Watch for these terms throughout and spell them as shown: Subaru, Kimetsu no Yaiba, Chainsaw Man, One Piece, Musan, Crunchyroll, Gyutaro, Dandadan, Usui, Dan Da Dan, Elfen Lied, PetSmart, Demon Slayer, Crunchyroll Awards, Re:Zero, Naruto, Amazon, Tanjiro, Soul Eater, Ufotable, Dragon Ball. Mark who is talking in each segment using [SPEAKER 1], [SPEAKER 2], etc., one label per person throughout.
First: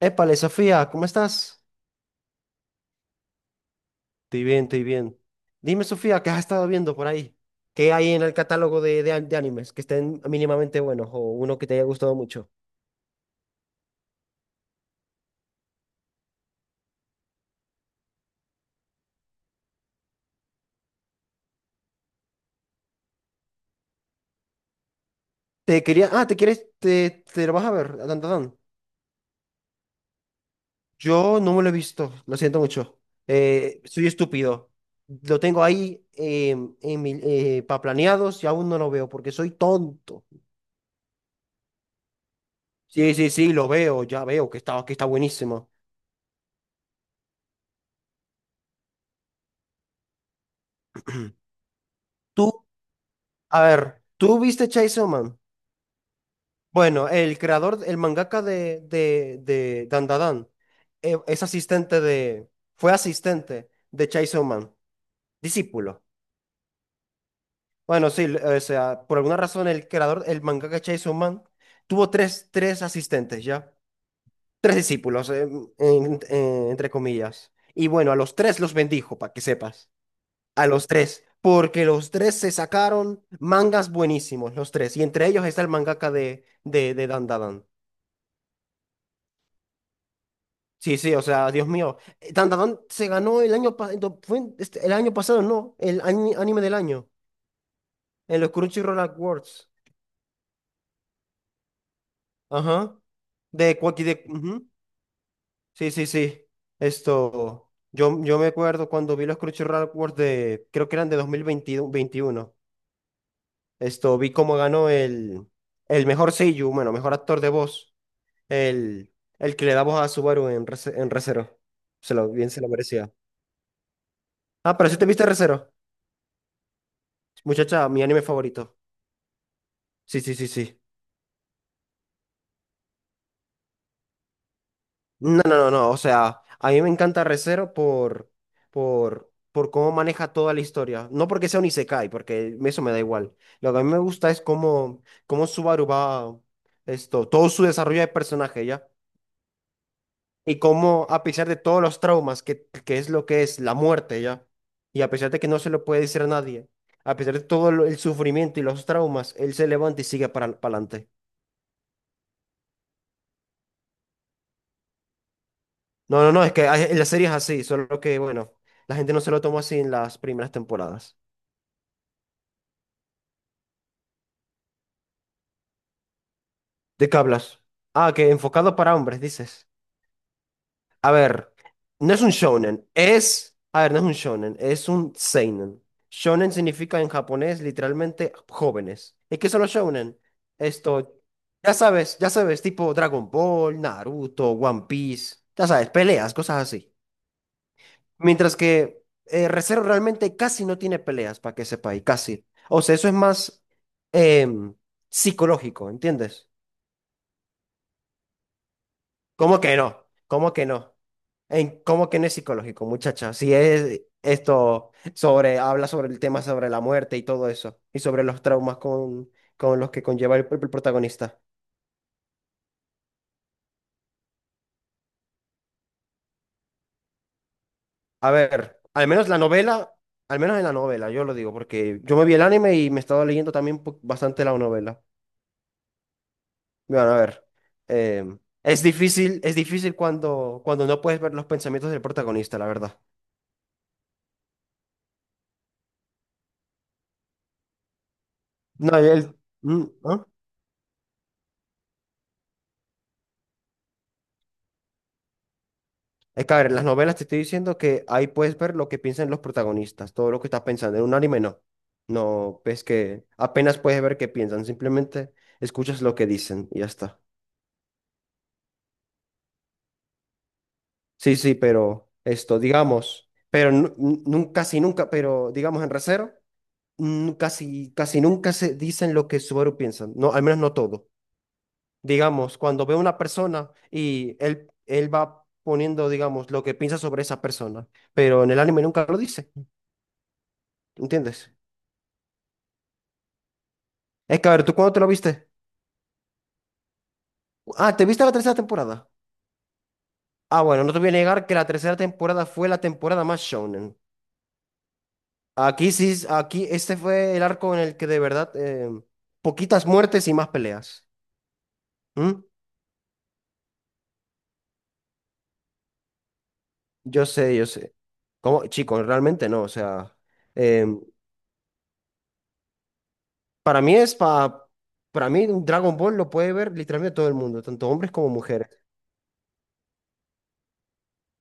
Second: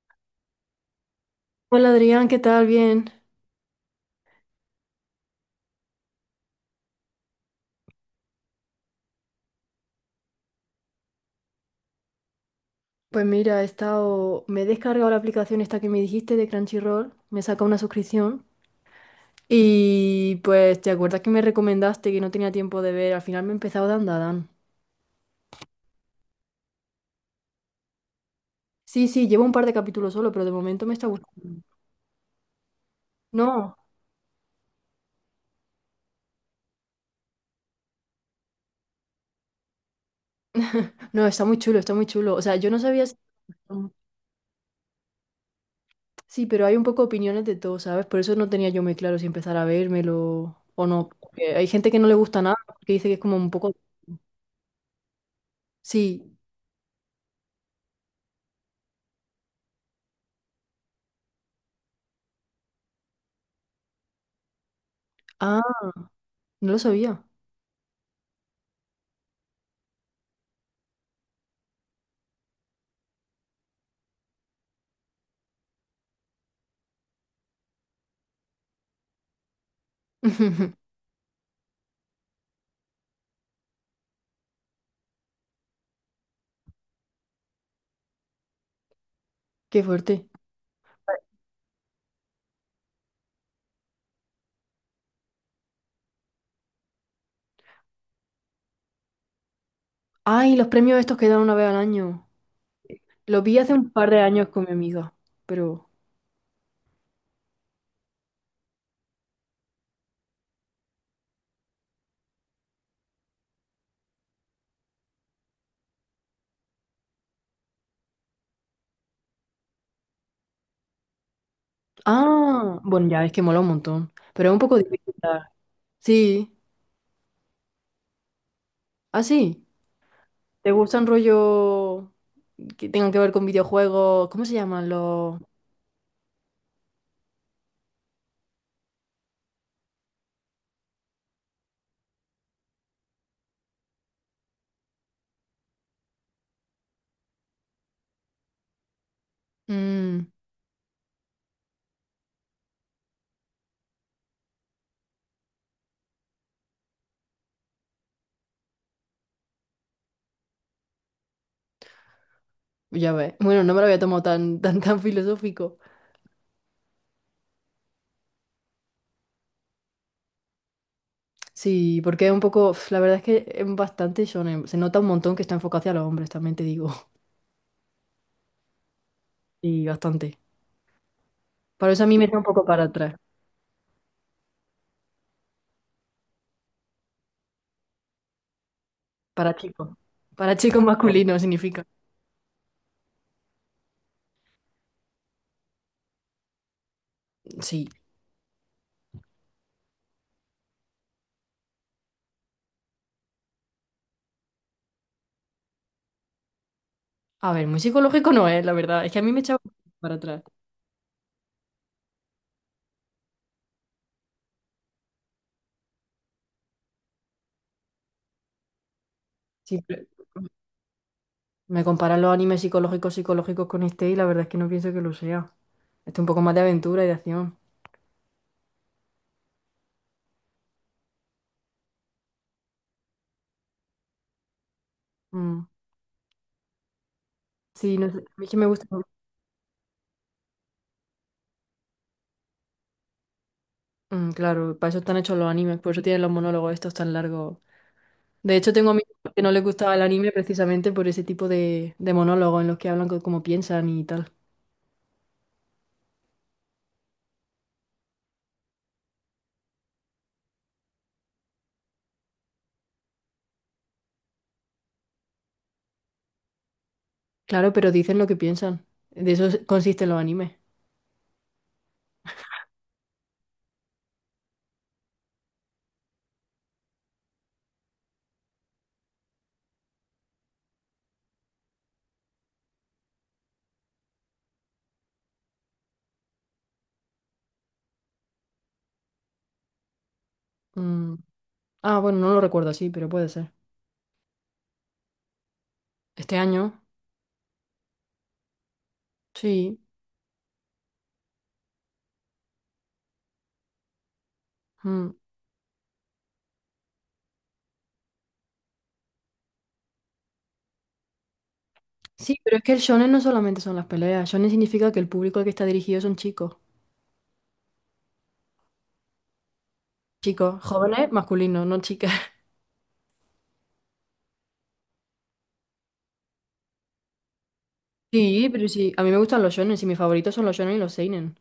[SPEAKER 1] Épale, Sofía, ¿cómo estás?
[SPEAKER 2] Hola Adrián, ¿qué tal? Bien.
[SPEAKER 1] Estoy bien, estoy bien. Dime, Sofía, ¿qué has estado viendo por ahí? ¿Qué hay en el catálogo de animes que estén mínimamente buenos o uno que te haya gustado mucho?
[SPEAKER 2] Pues mira, he estado, me he descargado la aplicación esta que me dijiste de Crunchyroll, me saca una suscripción y pues te acuerdas que me recomendaste que no tenía tiempo de ver, al final me he empezado Dan Da Dan.
[SPEAKER 1] Te quería... Ah, ¿te quieres? Te lo vas a ver, dan. Dan, Dan.
[SPEAKER 2] Sí, sí, llevo un par de capítulos solo, pero de momento me está
[SPEAKER 1] Yo no
[SPEAKER 2] gustando.
[SPEAKER 1] me lo he visto, lo siento mucho.
[SPEAKER 2] No,
[SPEAKER 1] Soy estúpido. Lo tengo ahí pa' planeados y aún no lo veo porque soy tonto.
[SPEAKER 2] no, está muy chulo, está muy chulo. O sea, yo no sabía
[SPEAKER 1] Sí,
[SPEAKER 2] si.
[SPEAKER 1] sí, sí, lo veo, ya veo que está buenísimo.
[SPEAKER 2] Sí, pero hay un poco opiniones de todo, ¿sabes? Por eso no tenía yo muy claro si empezar a vérmelo o no. Porque hay gente que no le gusta nada,
[SPEAKER 1] Tú,
[SPEAKER 2] que dice que es como un
[SPEAKER 1] a
[SPEAKER 2] poco.
[SPEAKER 1] ver, ¿tú viste Chainsaw Man?
[SPEAKER 2] Sí,
[SPEAKER 1] Bueno, el creador, el mangaka de Dandadan, es asistente de, fue asistente de Chainsaw Man,
[SPEAKER 2] ah,
[SPEAKER 1] discípulo.
[SPEAKER 2] no lo sabía.
[SPEAKER 1] Bueno, sí, l- o sea, por alguna razón el creador, el mangaka de Chainsaw Man, tuvo tres asistentes, ¿ya? Tres discípulos, entre comillas. Y bueno, a los tres los bendijo, para que sepas. A los tres, porque los tres se sacaron mangas buenísimos, los tres. Y entre ellos está el mangaka de Dandadan.
[SPEAKER 2] Qué fuerte.
[SPEAKER 1] Sí, sí, o sea, Dios mío. Dandadan se ganó el año pasado, fue este, el año pasado, no, el anime del año, en los Crunchyroll Awards.
[SPEAKER 2] Ay, los premios estos que dan una vez al año.
[SPEAKER 1] Ajá.
[SPEAKER 2] Los vi hace
[SPEAKER 1] De
[SPEAKER 2] un
[SPEAKER 1] Quacky
[SPEAKER 2] par de
[SPEAKER 1] de.
[SPEAKER 2] años con
[SPEAKER 1] Ujú.
[SPEAKER 2] mi amiga, pero.
[SPEAKER 1] Sí, sí, sí. Esto. Yo me acuerdo cuando vi los Crunchyroll Awards de. Creo que eran de 2021. Esto. Vi cómo ganó el. El mejor seiyuu, bueno, mejor actor de voz. El, el que le da voz a Subaru en, en Re:Zero. Se lo, bien se lo
[SPEAKER 2] Ah, bueno,
[SPEAKER 1] merecía.
[SPEAKER 2] ya es que mola un montón, pero es un poco
[SPEAKER 1] Ah, pero si te
[SPEAKER 2] difícil.
[SPEAKER 1] viste
[SPEAKER 2] Dar.
[SPEAKER 1] Re:Zero.
[SPEAKER 2] Sí,
[SPEAKER 1] Muchacha, mi anime favorito.
[SPEAKER 2] ah, sí.
[SPEAKER 1] Sí, sí, sí,
[SPEAKER 2] ¿Te
[SPEAKER 1] sí.
[SPEAKER 2] gustan rollo que tengan que ver con videojuegos? ¿Cómo se llaman los?
[SPEAKER 1] No, no, no, no. O sea, a mí me encanta Re:Zero por cómo maneja toda la historia. No porque sea un isekai, porque eso me da igual. Lo que a mí me gusta es cómo, cómo Subaru va, esto, todo su desarrollo de personaje, ¿ya?
[SPEAKER 2] Mm,
[SPEAKER 1] Y cómo, a pesar de todos los traumas, que es lo que es la muerte, ¿ya? Y a pesar de que no se lo puede decir a nadie, a pesar de todo el sufrimiento y los traumas, él se levanta y sigue para adelante.
[SPEAKER 2] ya ves. Bueno, no me lo había tomado tan, tan, tan filosófico.
[SPEAKER 1] No, no, no, es que la serie es así, solo que, bueno, la gente no se lo tomó así en las primeras temporadas.
[SPEAKER 2] Sí, porque es un poco, uf, la verdad es que es bastante shonen. Se nota un montón que está enfocado hacia los hombres, también te digo.
[SPEAKER 1] ¿De qué hablas? Ah, que enfocado para hombres, dices.
[SPEAKER 2] Y bastante.
[SPEAKER 1] A ver,
[SPEAKER 2] Por eso a
[SPEAKER 1] no
[SPEAKER 2] mí
[SPEAKER 1] es
[SPEAKER 2] me
[SPEAKER 1] un
[SPEAKER 2] está un poco para
[SPEAKER 1] shonen,
[SPEAKER 2] atrás.
[SPEAKER 1] es... A ver, no es un shonen, es un seinen. Shonen significa en japonés literalmente jóvenes. ¿Y qué
[SPEAKER 2] Para
[SPEAKER 1] son los
[SPEAKER 2] chico.
[SPEAKER 1] shonen?
[SPEAKER 2] Para chico
[SPEAKER 1] Esto,
[SPEAKER 2] masculino significa.
[SPEAKER 1] ya sabes, tipo Dragon Ball, Naruto, One Piece, ya sabes, peleas, cosas así.
[SPEAKER 2] Sí.
[SPEAKER 1] Mientras que Re:Zero realmente casi no tiene peleas, para que sepa, y casi. O sea, eso es más em, psicológico, ¿entiendes?
[SPEAKER 2] A ver, muy psicológico no es, la verdad. Es que a mí me echaba
[SPEAKER 1] ¿Cómo que no?
[SPEAKER 2] para atrás.
[SPEAKER 1] ¿Cómo que no? En, ¿cómo que no es psicológico, muchacha? Si es esto sobre, habla sobre el tema sobre la muerte y todo eso, y sobre los traumas con los que
[SPEAKER 2] Siempre
[SPEAKER 1] conlleva el protagonista.
[SPEAKER 2] me comparan los animes psicológicos psicológicos con este y la verdad es que no pienso que lo sea. Este es un poco más de aventura y de acción.
[SPEAKER 1] A ver, al menos la novela, al menos en la novela, yo lo digo, porque yo me vi el anime y me he estado leyendo también bastante la novela.
[SPEAKER 2] Mm.
[SPEAKER 1] Bueno, a ver.
[SPEAKER 2] Sí, no sé. A mí es que me
[SPEAKER 1] Es
[SPEAKER 2] gusta.
[SPEAKER 1] difícil, es difícil cuando, cuando no puedes ver los pensamientos del protagonista, la verdad.
[SPEAKER 2] Mm, claro, para eso están hechos los animes, por eso tienen los monólogos estos tan largos. De hecho, tengo
[SPEAKER 1] No, y
[SPEAKER 2] amigos
[SPEAKER 1] él.
[SPEAKER 2] que no les gustaba el
[SPEAKER 1] ¿No?
[SPEAKER 2] anime precisamente por ese tipo de monólogos en los que hablan como piensan y tal.
[SPEAKER 1] Es que, a ver, en las novelas te estoy diciendo que ahí puedes ver lo que piensan los protagonistas, todo lo que estás pensando. En un anime no. No, ves que apenas puedes ver qué piensan, simplemente escuchas lo que dicen y ya está.
[SPEAKER 2] Claro, pero dicen lo que piensan. De eso consisten los animes.
[SPEAKER 1] Sí, sí, pero esto, digamos, pero casi nunca, pero digamos en Re:Zero, casi, casi nunca se dicen lo que Subaru piensa. No, al menos no todo. Digamos, cuando veo una persona y él va poniendo, digamos, lo que piensa sobre esa persona, pero en el anime nunca lo dice,
[SPEAKER 2] Mm.
[SPEAKER 1] ¿entiendes?
[SPEAKER 2] Ah, bueno, no lo recuerdo así, pero puede ser.
[SPEAKER 1] Es que, a ver, ¿tú cuándo te lo viste?
[SPEAKER 2] Este año,
[SPEAKER 1] Ah, ¿te viste la tercera temporada?
[SPEAKER 2] sí.
[SPEAKER 1] Ah, bueno, no te voy a negar que la tercera temporada fue la temporada más shonen.
[SPEAKER 2] Mm.
[SPEAKER 1] Aquí sí, aquí este fue el arco en el que de verdad, poquitas muertes y más peleas.
[SPEAKER 2] Sí,
[SPEAKER 1] ¿Mm?
[SPEAKER 2] pero es que el shonen no solamente son las peleas. Shonen significa que el público al que está dirigido son chicos.
[SPEAKER 1] Yo sé, yo sé. ¿Cómo? Chicos, realmente no, o sea...
[SPEAKER 2] Chicos,
[SPEAKER 1] em,
[SPEAKER 2] jóvenes, masculinos, no chicas.
[SPEAKER 1] Para mí es para mí un Dragon Ball lo puede ver literalmente todo el mundo, tanto hombres como
[SPEAKER 2] Sí, pero
[SPEAKER 1] mujeres.
[SPEAKER 2] sí. A mí me gustan los shonen y mis favoritos son los shonen y los seinen.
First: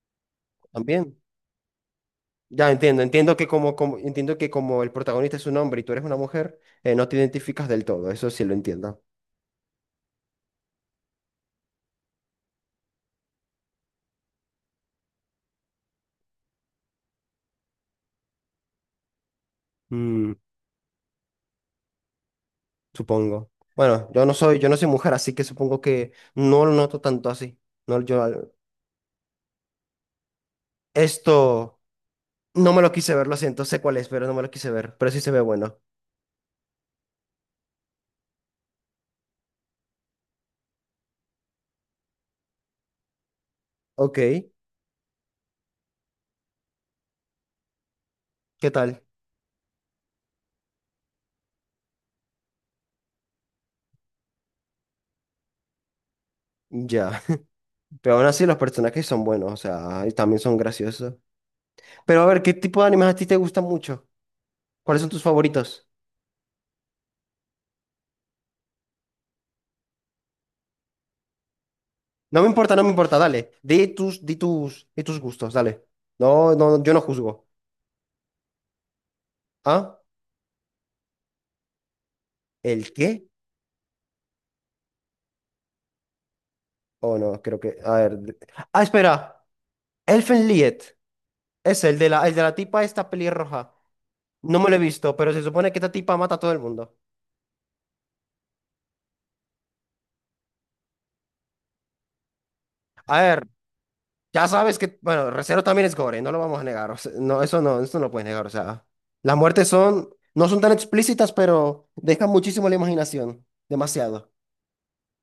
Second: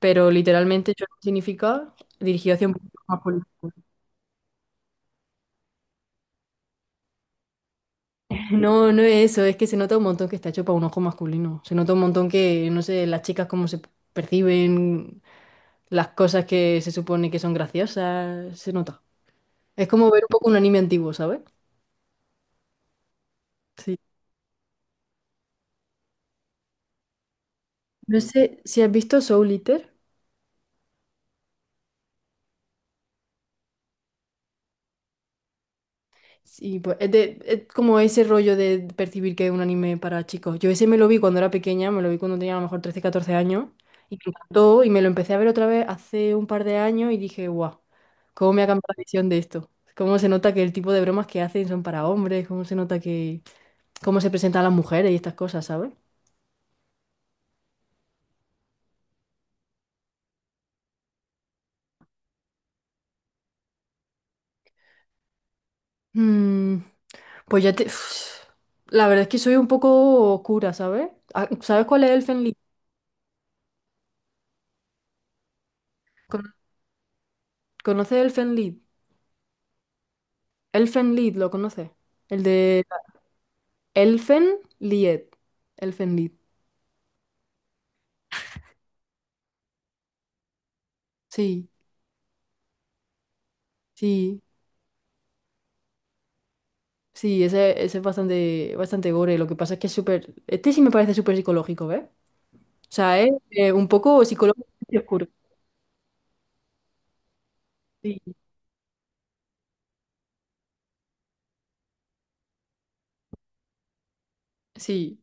[SPEAKER 2] Pero literalmente shonen
[SPEAKER 1] También.
[SPEAKER 2] significa dirigido hacia
[SPEAKER 1] Ya
[SPEAKER 2] un
[SPEAKER 1] entiendo,
[SPEAKER 2] público
[SPEAKER 1] entiendo que
[SPEAKER 2] masculino.
[SPEAKER 1] como, como entiendo que como el protagonista es un hombre y tú eres una mujer, no te identificas del todo, eso sí lo
[SPEAKER 2] No, no
[SPEAKER 1] entiendo.
[SPEAKER 2] es eso. Es que se nota un montón que está hecho para un ojo masculino. Se nota un montón que, no sé, las chicas cómo se perciben, las cosas que se supone que son graciosas. Se nota. Es como ver un
[SPEAKER 1] Mm,
[SPEAKER 2] poco un anime antiguo, ¿sabes?
[SPEAKER 1] supongo.
[SPEAKER 2] Sí.
[SPEAKER 1] Bueno, yo no soy mujer, así que supongo que no lo noto tanto así. No,
[SPEAKER 2] No
[SPEAKER 1] yo
[SPEAKER 2] sé si has visto Soul Eater.
[SPEAKER 1] esto no me lo quise ver, lo siento, sé cuál es, pero no me lo quise ver, pero sí se ve bueno.
[SPEAKER 2] Sí, pues es, es como ese rollo de percibir que es un anime para chicos. Yo ese me lo vi cuando era pequeña, me lo vi cuando tenía a lo mejor 13, 14 años y
[SPEAKER 1] Ok,
[SPEAKER 2] me encantó y me lo empecé a ver otra vez hace un par de años y dije, guau, ¿cómo me ha
[SPEAKER 1] ¿qué
[SPEAKER 2] cambiado la
[SPEAKER 1] tal?
[SPEAKER 2] visión de esto? ¿Cómo se nota que el tipo de bromas que hacen son para hombres? ¿Cómo se nota que cómo se presentan las mujeres y estas cosas? ¿Sabes?
[SPEAKER 1] Ya. Pero aún así los personajes son buenos, o sea, y también son graciosos. Pero a ver, ¿qué tipo de animes a ti te gustan mucho? ¿Cuáles son tus favoritos?
[SPEAKER 2] Mm, pues ya te, uf, la verdad es que soy un poco oscura, ¿sabes? Ah, ¿sabes cuál es
[SPEAKER 1] No
[SPEAKER 2] Elfen
[SPEAKER 1] me
[SPEAKER 2] Lied?
[SPEAKER 1] importa, no me importa, dale. Di tus, di tus, di tus gustos, dale.
[SPEAKER 2] ¿Con-
[SPEAKER 1] No, no, yo no juzgo.
[SPEAKER 2] ¿Conoces Elfen Lied?
[SPEAKER 1] ¿Ah?
[SPEAKER 2] Elfen Lied, ¿lo conoces? El de
[SPEAKER 1] ¿El qué?
[SPEAKER 2] Elfen Lied. Elfen Lied.
[SPEAKER 1] Oh, no, creo que. A ver. Ah, espera. Elfen Lied.
[SPEAKER 2] Sí,
[SPEAKER 1] Es el de la tipa esta pelirroja.
[SPEAKER 2] sí,
[SPEAKER 1] No me lo he visto, pero se supone que esta tipa mata a todo el mundo.
[SPEAKER 2] sí, ese es bastante, bastante gore. Lo que pasa es que es súper. Este sí me parece súper psicológico, ¿ves? O sea,
[SPEAKER 1] A
[SPEAKER 2] es
[SPEAKER 1] ver.
[SPEAKER 2] un poco
[SPEAKER 1] Ya
[SPEAKER 2] psicológico
[SPEAKER 1] sabes
[SPEAKER 2] y
[SPEAKER 1] que,
[SPEAKER 2] oscuro.
[SPEAKER 1] bueno, Recero también es gore, no lo vamos a negar. O sea, no, eso no, eso no lo puedes
[SPEAKER 2] Sí,
[SPEAKER 1] negar. O sea, las muertes son, no son tan explícitas, pero dejan muchísimo la imaginación. Demasiado.
[SPEAKER 2] sí,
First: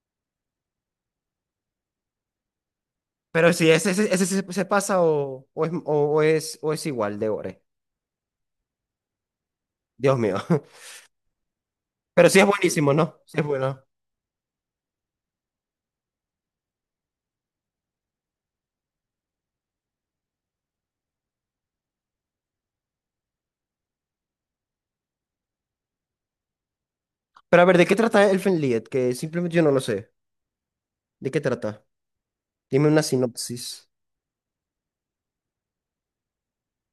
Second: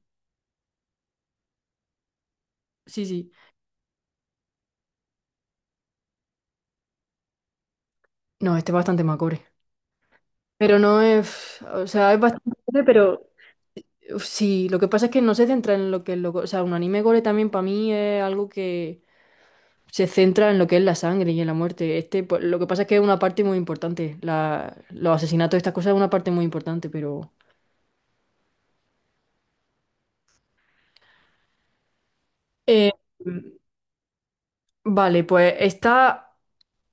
[SPEAKER 2] sí, sí.
[SPEAKER 1] Pero sí, ese se, se pasa o es igual de gore.
[SPEAKER 2] No, este es bastante más gore.
[SPEAKER 1] Dios mío.
[SPEAKER 2] Pero no es, o sea, es
[SPEAKER 1] Pero sí es
[SPEAKER 2] bastante gore.
[SPEAKER 1] buenísimo, ¿no?
[SPEAKER 2] Pero
[SPEAKER 1] Sí es bueno.
[SPEAKER 2] uf, sí, lo que pasa es que no se centra en lo que es lo. O sea, un anime gore también para mí es algo que se centra en lo que es la sangre y en la muerte. Este, pues, lo que pasa es que es una parte muy importante. Los asesinatos, estas cosas, es una parte muy importante, pero.
[SPEAKER 1] Pero a ver, ¿de qué trata Elfen Lied? Que simplemente yo no lo sé. ¿De qué trata? Dime
[SPEAKER 2] Eh,
[SPEAKER 1] una sinopsis.
[SPEAKER 2] vale, pues está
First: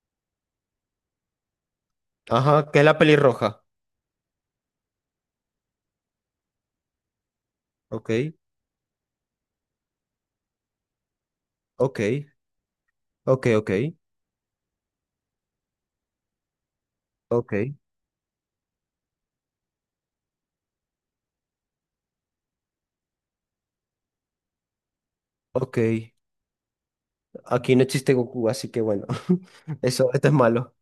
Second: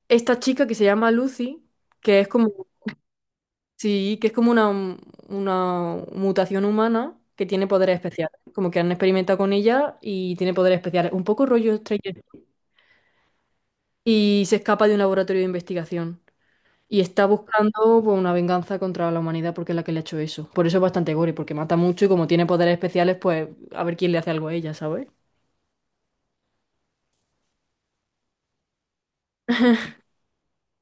[SPEAKER 2] esta chica que se llama Lucy, que es como.
[SPEAKER 1] Ajá, que es la pelirroja.
[SPEAKER 2] Sí, que es como una mutación humana que tiene poderes
[SPEAKER 1] Ok,
[SPEAKER 2] especiales. Como que han experimentado con ella y tiene poderes especiales. Un poco rollo
[SPEAKER 1] ok,
[SPEAKER 2] Stranger
[SPEAKER 1] ok, ok,
[SPEAKER 2] y se escapa de un laboratorio de investigación. Y está
[SPEAKER 1] ok,
[SPEAKER 2] buscando pues, una venganza contra la humanidad porque es la que le ha hecho eso. Por eso es bastante gore, porque mata mucho y como tiene poderes especiales, pues a ver quién le hace algo a ella, ¿sabes?
[SPEAKER 1] ok. Aquí no existe Goku, así que bueno, eso, esto es malo.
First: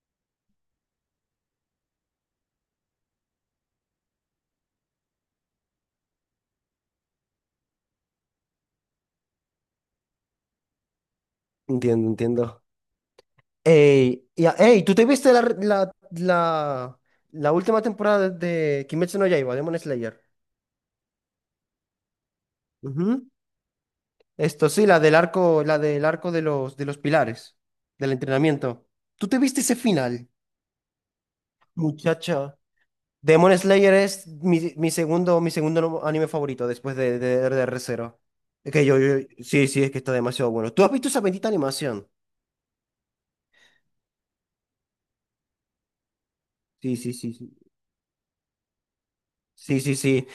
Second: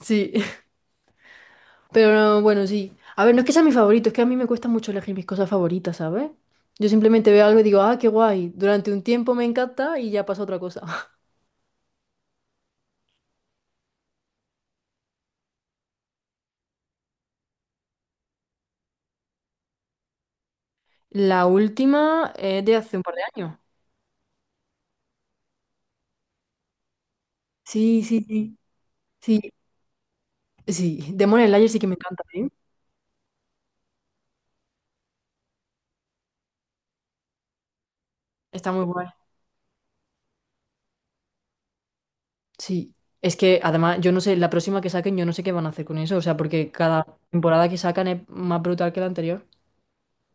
[SPEAKER 2] Sí, pero no, bueno, sí. A ver, no es que sea mi favorito, es que a mí me cuesta mucho elegir mis cosas favoritas, ¿sabes? Yo simplemente veo algo y digo, ah, qué guay. Durante un tiempo me encanta y ya pasa otra cosa.
[SPEAKER 1] Entiendo, entiendo. Ey, y ey, ¿tú te viste la última temporada de Kimetsu no Yaiba, Demon Slayer?
[SPEAKER 2] La última es de hace un par de
[SPEAKER 1] Ujú.
[SPEAKER 2] años.
[SPEAKER 1] Esto sí, la del arco de los pilares,
[SPEAKER 2] Sí,
[SPEAKER 1] del
[SPEAKER 2] sí, sí.
[SPEAKER 1] entrenamiento. ¿Tú te
[SPEAKER 2] Sí,
[SPEAKER 1] viste ese final?
[SPEAKER 2] sí. Demon Slayer sí que me encanta, ¿eh?
[SPEAKER 1] Muchacha. Demon Slayer es mi, mi segundo, anime favorito después de Re:Zero.
[SPEAKER 2] Está
[SPEAKER 1] Es
[SPEAKER 2] muy
[SPEAKER 1] que yo,
[SPEAKER 2] guay.
[SPEAKER 1] sí, sí, es que está demasiado bueno. ¿Tú has visto esa bendita animación?
[SPEAKER 2] Sí, es que además yo no sé, la próxima que saquen yo no sé qué van a hacer con eso, o sea, porque
[SPEAKER 1] Sí,
[SPEAKER 2] cada
[SPEAKER 1] sí, sí, sí.
[SPEAKER 2] temporada que sacan es más brutal que la anterior.
[SPEAKER 1] Sí, sí, sí.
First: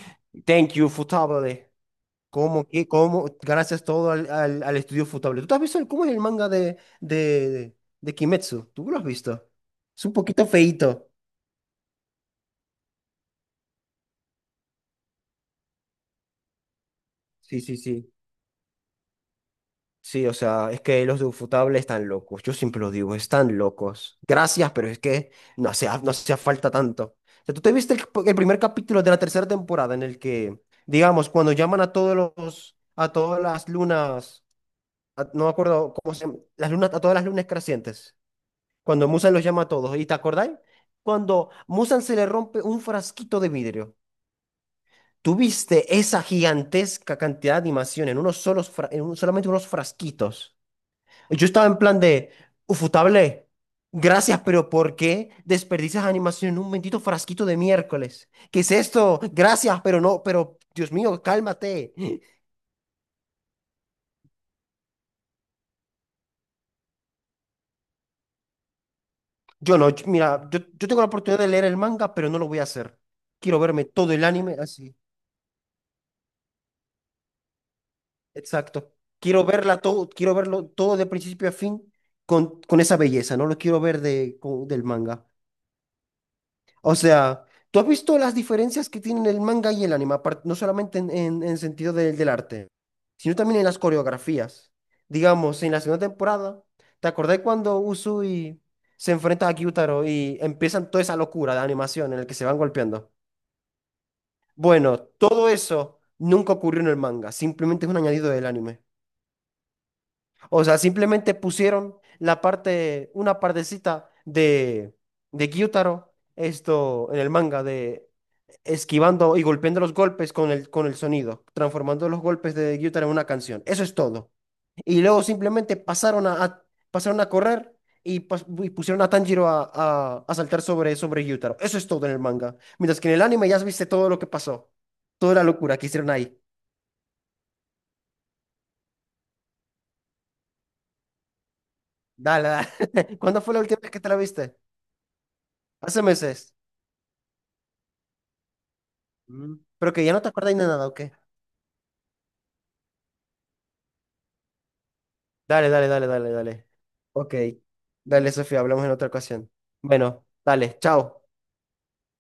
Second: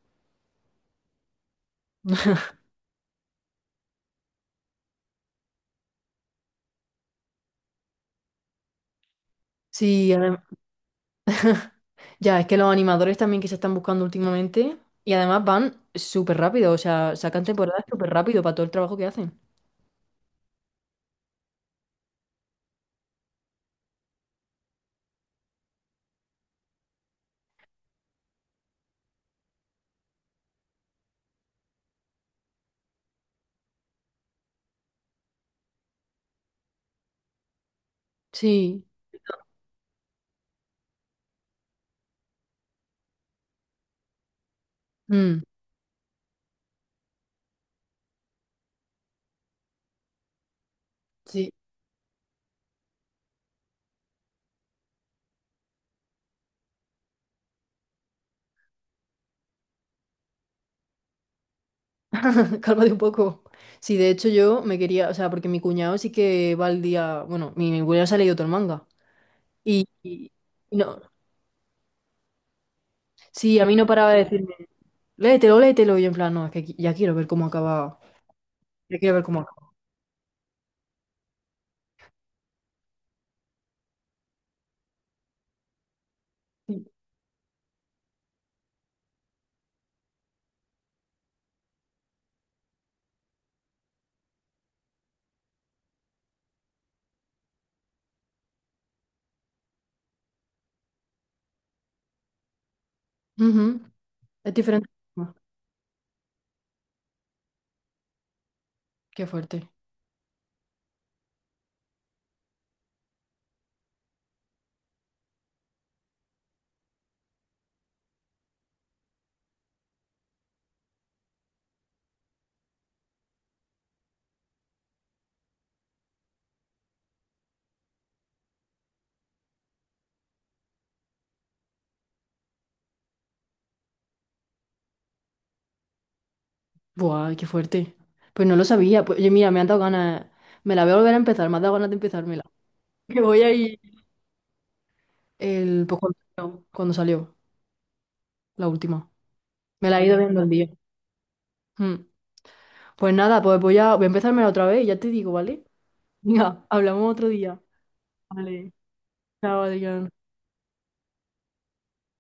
[SPEAKER 1] Thank you, Futable. ¿Cómo que, cómo? Gracias todo al estudio Futable. ¿Tú te has visto cómo es el manga de Kimetsu? ¿Tú lo has visto?
[SPEAKER 2] Sí,
[SPEAKER 1] Es un poquito feíto.
[SPEAKER 2] ya, es que los animadores también que se están buscando últimamente y además van súper rápido, o sea, sacan
[SPEAKER 1] Sí, sí,
[SPEAKER 2] temporadas súper
[SPEAKER 1] sí.
[SPEAKER 2] rápido para todo el trabajo que hacen.
[SPEAKER 1] Sí, o sea, es que los de Ufotable están locos. Yo siempre lo digo, están locos. Gracias, pero es que no hacía, no hacía falta tanto. O sea, ¿tú te viste el primer capítulo de la tercera temporada en el que, digamos, cuando llaman a todos los, a todas las lunas no me acuerdo cómo se llama, las lunas, a todas las lunas crecientes,
[SPEAKER 2] Sí,
[SPEAKER 1] cuando Musan los llama a todos. ¿Y te acordáis? Cuando Musan se le rompe un frasquito de vidrio.
[SPEAKER 2] mm,
[SPEAKER 1] Tuviste esa gigantesca cantidad de animación en unos solos, solamente unos frasquitos. Yo
[SPEAKER 2] sí,
[SPEAKER 1] estaba en plan de, ufutable, gracias, pero ¿por qué desperdicias animación en un bendito frasquito de miércoles? ¿Qué es esto? Gracias, pero no, pero Dios mío, cálmate.
[SPEAKER 2] cálmate un poco. Sí, de hecho yo me quería, o sea, porque mi cuñado sí que va al día, bueno, mi cuñado se ha leído todo el manga
[SPEAKER 1] Yo
[SPEAKER 2] y,
[SPEAKER 1] no,
[SPEAKER 2] y-
[SPEAKER 1] mira,
[SPEAKER 2] y
[SPEAKER 1] yo
[SPEAKER 2] no.
[SPEAKER 1] tengo la oportunidad de leer el manga, pero no lo voy a hacer.
[SPEAKER 2] Sí,
[SPEAKER 1] Quiero
[SPEAKER 2] a mí no
[SPEAKER 1] verme
[SPEAKER 2] paraba
[SPEAKER 1] todo
[SPEAKER 2] de
[SPEAKER 1] el
[SPEAKER 2] decirme,
[SPEAKER 1] anime así.
[SPEAKER 2] léetelo, léetelo, y yo en plan, no, es que ya quiero ver cómo acaba,
[SPEAKER 1] Exacto.
[SPEAKER 2] ya quiero ver cómo
[SPEAKER 1] Quiero
[SPEAKER 2] acaba.
[SPEAKER 1] verla todo, quiero verlo todo de principio a fin con esa belleza, no lo quiero ver de, del manga.
[SPEAKER 2] Sí.
[SPEAKER 1] O sea, ¿tú has visto las diferencias que tienen el manga y el anime? Apar- No solamente en sentido del del arte, sino también en las coreografías. Digamos, en la segunda temporada, ¿te acordás cuando Usui se enfrenta a Gyutaro y empiezan toda esa locura de animación en el que se van golpeando?
[SPEAKER 2] Ujú, es diferente.
[SPEAKER 1] Bueno,
[SPEAKER 2] Ah,
[SPEAKER 1] todo eso nunca ocurrió en el manga, simplemente es un añadido del anime.
[SPEAKER 2] qué fuerte.
[SPEAKER 1] O sea, simplemente pusieron la parte, una partecita de Gyutaro, esto en el manga, de esquivando y golpeando los golpes con el sonido, transformando los golpes de Gyutaro en una canción. Eso es todo. Y luego simplemente pasaron pasaron a correr y, y pusieron a Tanjiro a saltar sobre, sobre Gyutaro. Eso es todo en el manga. Mientras que en el anime ya viste todo lo que pasó, toda la locura que hicieron ahí.
[SPEAKER 2] Buah, qué fuerte. Pues no lo sabía. Pues, oye, mira, me han dado ganas, me la voy a volver a empezar, me ha dado ganas de empezármela.
[SPEAKER 1] Dale, dale.
[SPEAKER 2] Que voy
[SPEAKER 1] ¿Cuándo
[SPEAKER 2] a
[SPEAKER 1] fue la
[SPEAKER 2] ir
[SPEAKER 1] última vez que te la viste?
[SPEAKER 2] el, pues
[SPEAKER 1] Hace meses.
[SPEAKER 2] cuando salió, la última.
[SPEAKER 1] Mm.
[SPEAKER 2] Me
[SPEAKER 1] Pero
[SPEAKER 2] la
[SPEAKER 1] que
[SPEAKER 2] he
[SPEAKER 1] ya
[SPEAKER 2] ido
[SPEAKER 1] no te
[SPEAKER 2] viendo el
[SPEAKER 1] acuerdas ni de
[SPEAKER 2] día.
[SPEAKER 1] nada, ¿o qué?
[SPEAKER 2] Mm. Pues nada, pues voy a, empezármela otra vez y ya te digo, ¿vale?
[SPEAKER 1] Dale, dale, dale, dale,
[SPEAKER 2] Venga,
[SPEAKER 1] dale.
[SPEAKER 2] hablamos otro
[SPEAKER 1] Ok.
[SPEAKER 2] día.
[SPEAKER 1] Dale, Sofía,
[SPEAKER 2] Vale.
[SPEAKER 1] hablamos en otra ocasión.
[SPEAKER 2] Chao, Adrián.
[SPEAKER 1] Bueno, dale, chao.